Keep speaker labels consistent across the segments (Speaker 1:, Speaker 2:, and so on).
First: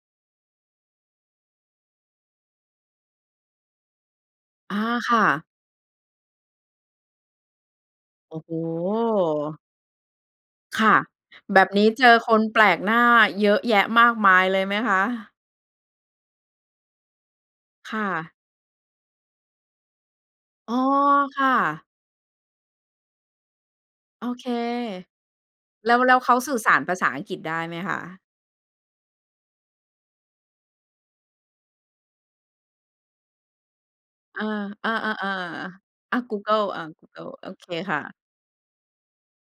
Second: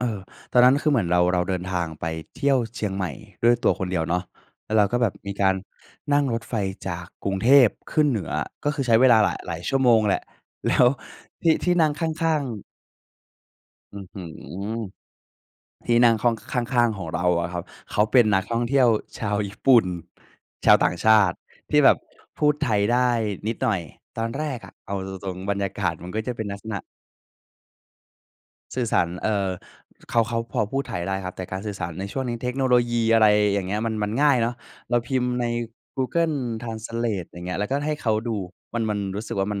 Speaker 1: เออ ตอนนั้น คือเหมือนเรา เราเดินทางไปเที่ยวเชียงใหม่ด้วยตัวคนเดียวเนาะ แล้
Speaker 2: อ
Speaker 1: ว
Speaker 2: า
Speaker 1: เราก็แบ
Speaker 2: ค
Speaker 1: บ
Speaker 2: ่
Speaker 1: มีก
Speaker 2: ะ
Speaker 1: ารนั่งรถไฟจากกรุงเทพขึ้นเหนือ
Speaker 2: โอ้โ
Speaker 1: ก็คือใช้เวลาหลาย หลา
Speaker 2: ฮ
Speaker 1: ยชั่วโมงแหละ แล้
Speaker 2: ค
Speaker 1: ว
Speaker 2: ่ะ
Speaker 1: ที่
Speaker 2: แบ
Speaker 1: ท
Speaker 2: บ
Speaker 1: ี่
Speaker 2: น
Speaker 1: น
Speaker 2: ี
Speaker 1: ั
Speaker 2: ้
Speaker 1: ่ง
Speaker 2: เ
Speaker 1: ข
Speaker 2: จอ
Speaker 1: ้
Speaker 2: ค
Speaker 1: า
Speaker 2: น
Speaker 1: ง
Speaker 2: แป
Speaker 1: ๆ
Speaker 2: ลกหน้าเยอะแยะ
Speaker 1: อื้
Speaker 2: ม
Speaker 1: อ
Speaker 2: าก
Speaker 1: ฮื
Speaker 2: มายเลยไหม
Speaker 1: อ
Speaker 2: คะ?
Speaker 1: ที่นั่งข้อง ข้าง ๆ ของเราอะครับ
Speaker 2: ค
Speaker 1: เข
Speaker 2: ่
Speaker 1: าเป็
Speaker 2: ะ
Speaker 1: นนักท่องเที่ยวชาวญี่ปุ่น ช
Speaker 2: อ๋
Speaker 1: า
Speaker 2: อ
Speaker 1: วต่างชาต
Speaker 2: ค
Speaker 1: ิ
Speaker 2: ่
Speaker 1: ที่
Speaker 2: ะ
Speaker 1: แบบพูดไทยได้นิดหน่อย ต
Speaker 2: โ
Speaker 1: อ
Speaker 2: อ
Speaker 1: นแ
Speaker 2: เ
Speaker 1: ร
Speaker 2: ค
Speaker 1: กอะเอาตรง ๆ บรรยาก
Speaker 2: แ
Speaker 1: า
Speaker 2: ล้
Speaker 1: ศ
Speaker 2: ว
Speaker 1: มั
Speaker 2: แ
Speaker 1: น
Speaker 2: ล้
Speaker 1: ก็
Speaker 2: วเ
Speaker 1: จ
Speaker 2: ข
Speaker 1: ะ
Speaker 2: า
Speaker 1: เป็น
Speaker 2: ส
Speaker 1: ล
Speaker 2: ื
Speaker 1: ั
Speaker 2: ่อ
Speaker 1: กษ
Speaker 2: ส
Speaker 1: ณ
Speaker 2: า
Speaker 1: ะ
Speaker 2: รภาษาอังกฤษได้ไหมคะ?
Speaker 1: สื่อสาร เอ่อ เขา เขาพอพูดไทยได้ครับ แต่การสื่อสารในช่วงนี้เทคโนโลยี อะไรอย่างเงี้ย มัน มันง่าย
Speaker 2: อา
Speaker 1: เนาะ
Speaker 2: อา
Speaker 1: เราพิมพ์ใน
Speaker 2: ๆ
Speaker 1: กู
Speaker 2: ๆ อ
Speaker 1: เก
Speaker 2: า
Speaker 1: ิล
Speaker 2: กูเกิล
Speaker 1: ทราน
Speaker 2: อา
Speaker 1: ส
Speaker 2: ก
Speaker 1: เ
Speaker 2: ู
Speaker 1: ล
Speaker 2: เกิ
Speaker 1: ต
Speaker 2: ล
Speaker 1: อย่า
Speaker 2: โ
Speaker 1: ง
Speaker 2: อ
Speaker 1: เงี้ย แ
Speaker 2: เ
Speaker 1: ล
Speaker 2: ค
Speaker 1: ้วก็ให
Speaker 2: ค
Speaker 1: ้
Speaker 2: ่
Speaker 1: เขา
Speaker 2: ะ
Speaker 1: ดู มัน มันรู้สึกว่า มัน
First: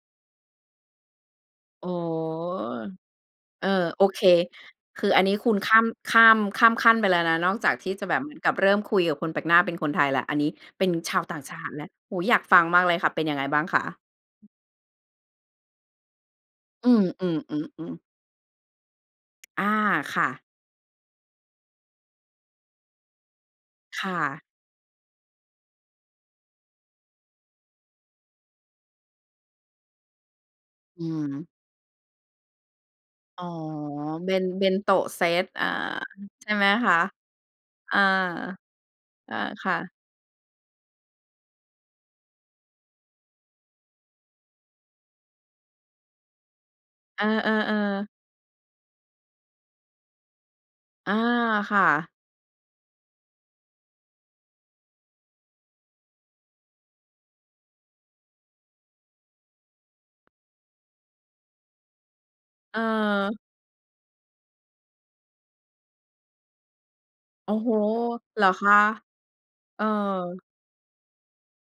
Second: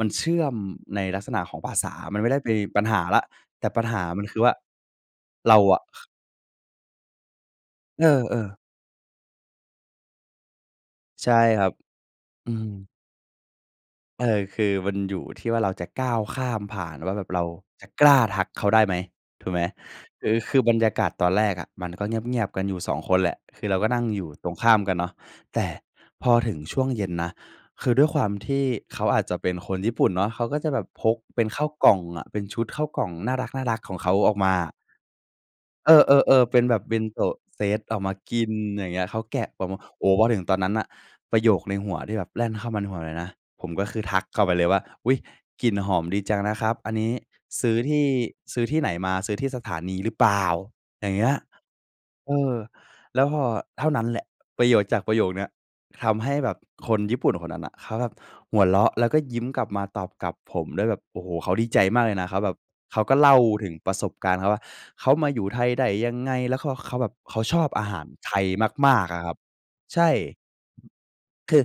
Speaker 1: มันเชื่อมในลักษณะของภา
Speaker 2: โ
Speaker 1: ษ
Speaker 2: อ้
Speaker 1: า
Speaker 2: โฮ
Speaker 1: มันไม่ได้เป็นปัญหาแล้ว
Speaker 2: เ
Speaker 1: แต
Speaker 2: ออ
Speaker 1: ่ปัญห
Speaker 2: โ
Speaker 1: า
Speaker 2: อเค
Speaker 1: มันคือว่า
Speaker 2: คืออันนี้คุ
Speaker 1: เร
Speaker 2: ณ
Speaker 1: า
Speaker 2: ข้
Speaker 1: อ
Speaker 2: า
Speaker 1: ะ
Speaker 2: ม ข้าม ข้ามขั้นไปแล้วนะ นอกจากที่
Speaker 1: เ
Speaker 2: จ
Speaker 1: อ
Speaker 2: ะแบบเหมือน
Speaker 1: อ
Speaker 2: กับ
Speaker 1: ๆ
Speaker 2: เริ่มคุยกับคนแปลกหน้าเป็นคนไทยแล้ว อันนี้เป็นชาว
Speaker 1: ใช่
Speaker 2: ต่างช
Speaker 1: ค
Speaker 2: า
Speaker 1: รั
Speaker 2: ติ
Speaker 1: บ
Speaker 2: แล้ว โอ้โฮ อยาก
Speaker 1: อื
Speaker 2: ฟัง
Speaker 1: ม
Speaker 2: มากเลยค่ะ เป็นยังไงบ้างคะ?
Speaker 1: เออ คือมันอยู่ที่ว่า เราจะก้าวข้ามผ่
Speaker 2: อ
Speaker 1: า
Speaker 2: ื
Speaker 1: น
Speaker 2: ม
Speaker 1: ว่าแบบเราจะ
Speaker 2: ๆ ๆ ๆ
Speaker 1: กล้าทักเขาได้ไหม ถูกไหม?
Speaker 2: อา ค
Speaker 1: ค
Speaker 2: ่
Speaker 1: ือ
Speaker 2: ะ
Speaker 1: คือบรรยากาศตอนแรกอะ มันก็เงียบ ๆ กันอยู่ 2 คนแหละ คือเราก็นั
Speaker 2: ค
Speaker 1: ่ง
Speaker 2: ่
Speaker 1: อยู่
Speaker 2: ะ
Speaker 1: ตรงข้ามกันเนาะ แต่พอถึงช่วงเย็นนะ คือด้วยความที่เขาอาจจะเป็นคนญี่ปุ่นเนาะ เขาก็จะแบบ
Speaker 2: อื
Speaker 1: พกเป
Speaker 2: ม
Speaker 1: ็นข้าวกล่องอะ เป็นชุดข้าวกล่องน่า
Speaker 2: อ๋อ
Speaker 1: รัก ๆ ของเขา
Speaker 2: เบ
Speaker 1: อ
Speaker 2: ็
Speaker 1: อก
Speaker 2: น
Speaker 1: มา
Speaker 2: เบ็นโตเซต อา
Speaker 1: เออ
Speaker 2: ใ
Speaker 1: ๆ
Speaker 2: ช
Speaker 1: ๆ
Speaker 2: ่
Speaker 1: เป็
Speaker 2: ไห
Speaker 1: น
Speaker 2: ม
Speaker 1: แบบ
Speaker 2: ค
Speaker 1: เบ
Speaker 2: ะ?
Speaker 1: ็นโตเซต
Speaker 2: อ
Speaker 1: อ
Speaker 2: า
Speaker 1: อกมากินอย่างเงี้ย เขา
Speaker 2: อ
Speaker 1: แก
Speaker 2: า
Speaker 1: ะออ
Speaker 2: ค
Speaker 1: ก
Speaker 2: ่
Speaker 1: มา
Speaker 2: ะ
Speaker 1: โอ้โฮ มาถึงตอนนั้นน่ะ ประโยคในหัวที่แบบแล่นเข้ามาในหัวเลยนะ ผมก็คือทักเข้าไปเลยว่า อุ๊ย กลิ่นหอมดีจังนะครับ อันนี้
Speaker 2: เออ
Speaker 1: ซื้อที
Speaker 2: ๆ ๆ
Speaker 1: ่ ซื้อที่ไหนมา ซื้อที่สถานีหรือเปล่า อย
Speaker 2: อ
Speaker 1: ่
Speaker 2: า
Speaker 1: างเงี้ย
Speaker 2: ค่ะ
Speaker 1: เออ แล้วพอเท่านั้นแหละ ประโยชน์จากประโยคเนี้ย ทำให้แบบคนญี่ปุ่นคนนั้นน่ะเขาแบบหัวเราะ แล้วก็ยิ้มกลับมาตอบกลับผมด้วยแบบ โอ้โฮ เขาดีใจมากเลยนะเขาแบบ เขาก็เล
Speaker 2: เออ
Speaker 1: ่าถึงประสบการณ์เขาว่า เขามาอยู่ไทยได้ยังไง แล้วเขา เขาแบบเขา
Speaker 2: โอ้
Speaker 1: ชอ
Speaker 2: โ
Speaker 1: บ
Speaker 2: ฮ
Speaker 1: อาหารไท
Speaker 2: เหร
Speaker 1: ย
Speaker 2: อคะ?
Speaker 1: มาก ๆ อะครับ
Speaker 2: เออ
Speaker 1: ใช่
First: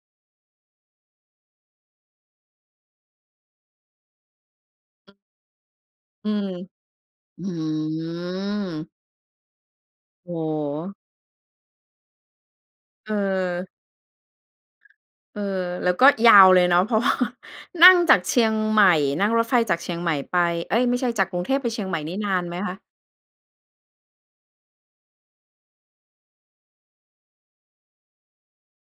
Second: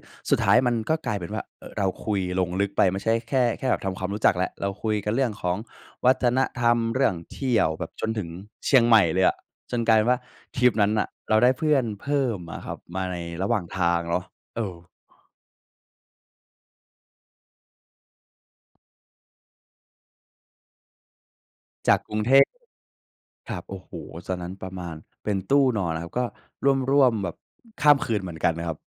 Speaker 1: คือสุดท้ายมันก็กลายเป็นว่า เอ่อ เราคุยลงลึกไป ไม่ใช่แค่ แค่แบบทำความรู้จักแล้ว เราคุยกันเรื่องของวัฒ
Speaker 2: อื
Speaker 1: น
Speaker 2: ม
Speaker 1: ธรรม เรื่องเท
Speaker 2: อื
Speaker 1: ี่ยวแบบจนถึงเชียง
Speaker 2: ม
Speaker 1: ใหม่เลยอะ จนกลายเป็นว่า
Speaker 2: โอ้
Speaker 1: ทริปนั้น
Speaker 2: โฮ
Speaker 1: น่ะ เราได้เพื่อนเพิ่มอะครับมา
Speaker 2: เ
Speaker 1: ในระหว่าง
Speaker 2: ออ
Speaker 1: ทางเนาะ เออ
Speaker 2: เออ แล้วก็ยาวเลยเนาะ เพราะว่า นั่งจากเชียงใหม่ นั่งรถไฟจากเชียงใหม่ไป เอ๊ย ไม่ใช่จากกรุงเทพไปเชียง
Speaker 1: จ
Speaker 2: ให
Speaker 1: า
Speaker 2: ม
Speaker 1: ก
Speaker 2: ่น
Speaker 1: ก
Speaker 2: ี
Speaker 1: ร
Speaker 2: ่
Speaker 1: ุง
Speaker 2: น
Speaker 1: เท
Speaker 2: าน
Speaker 1: พ
Speaker 2: ไหมคะ?
Speaker 1: ครับ โอ้โฮ ตอนนั้นประมาณ เป็นตู้นอนนะครับ ก็ร่วม ๆ แบบข้ามคืนเหมือนกันครับ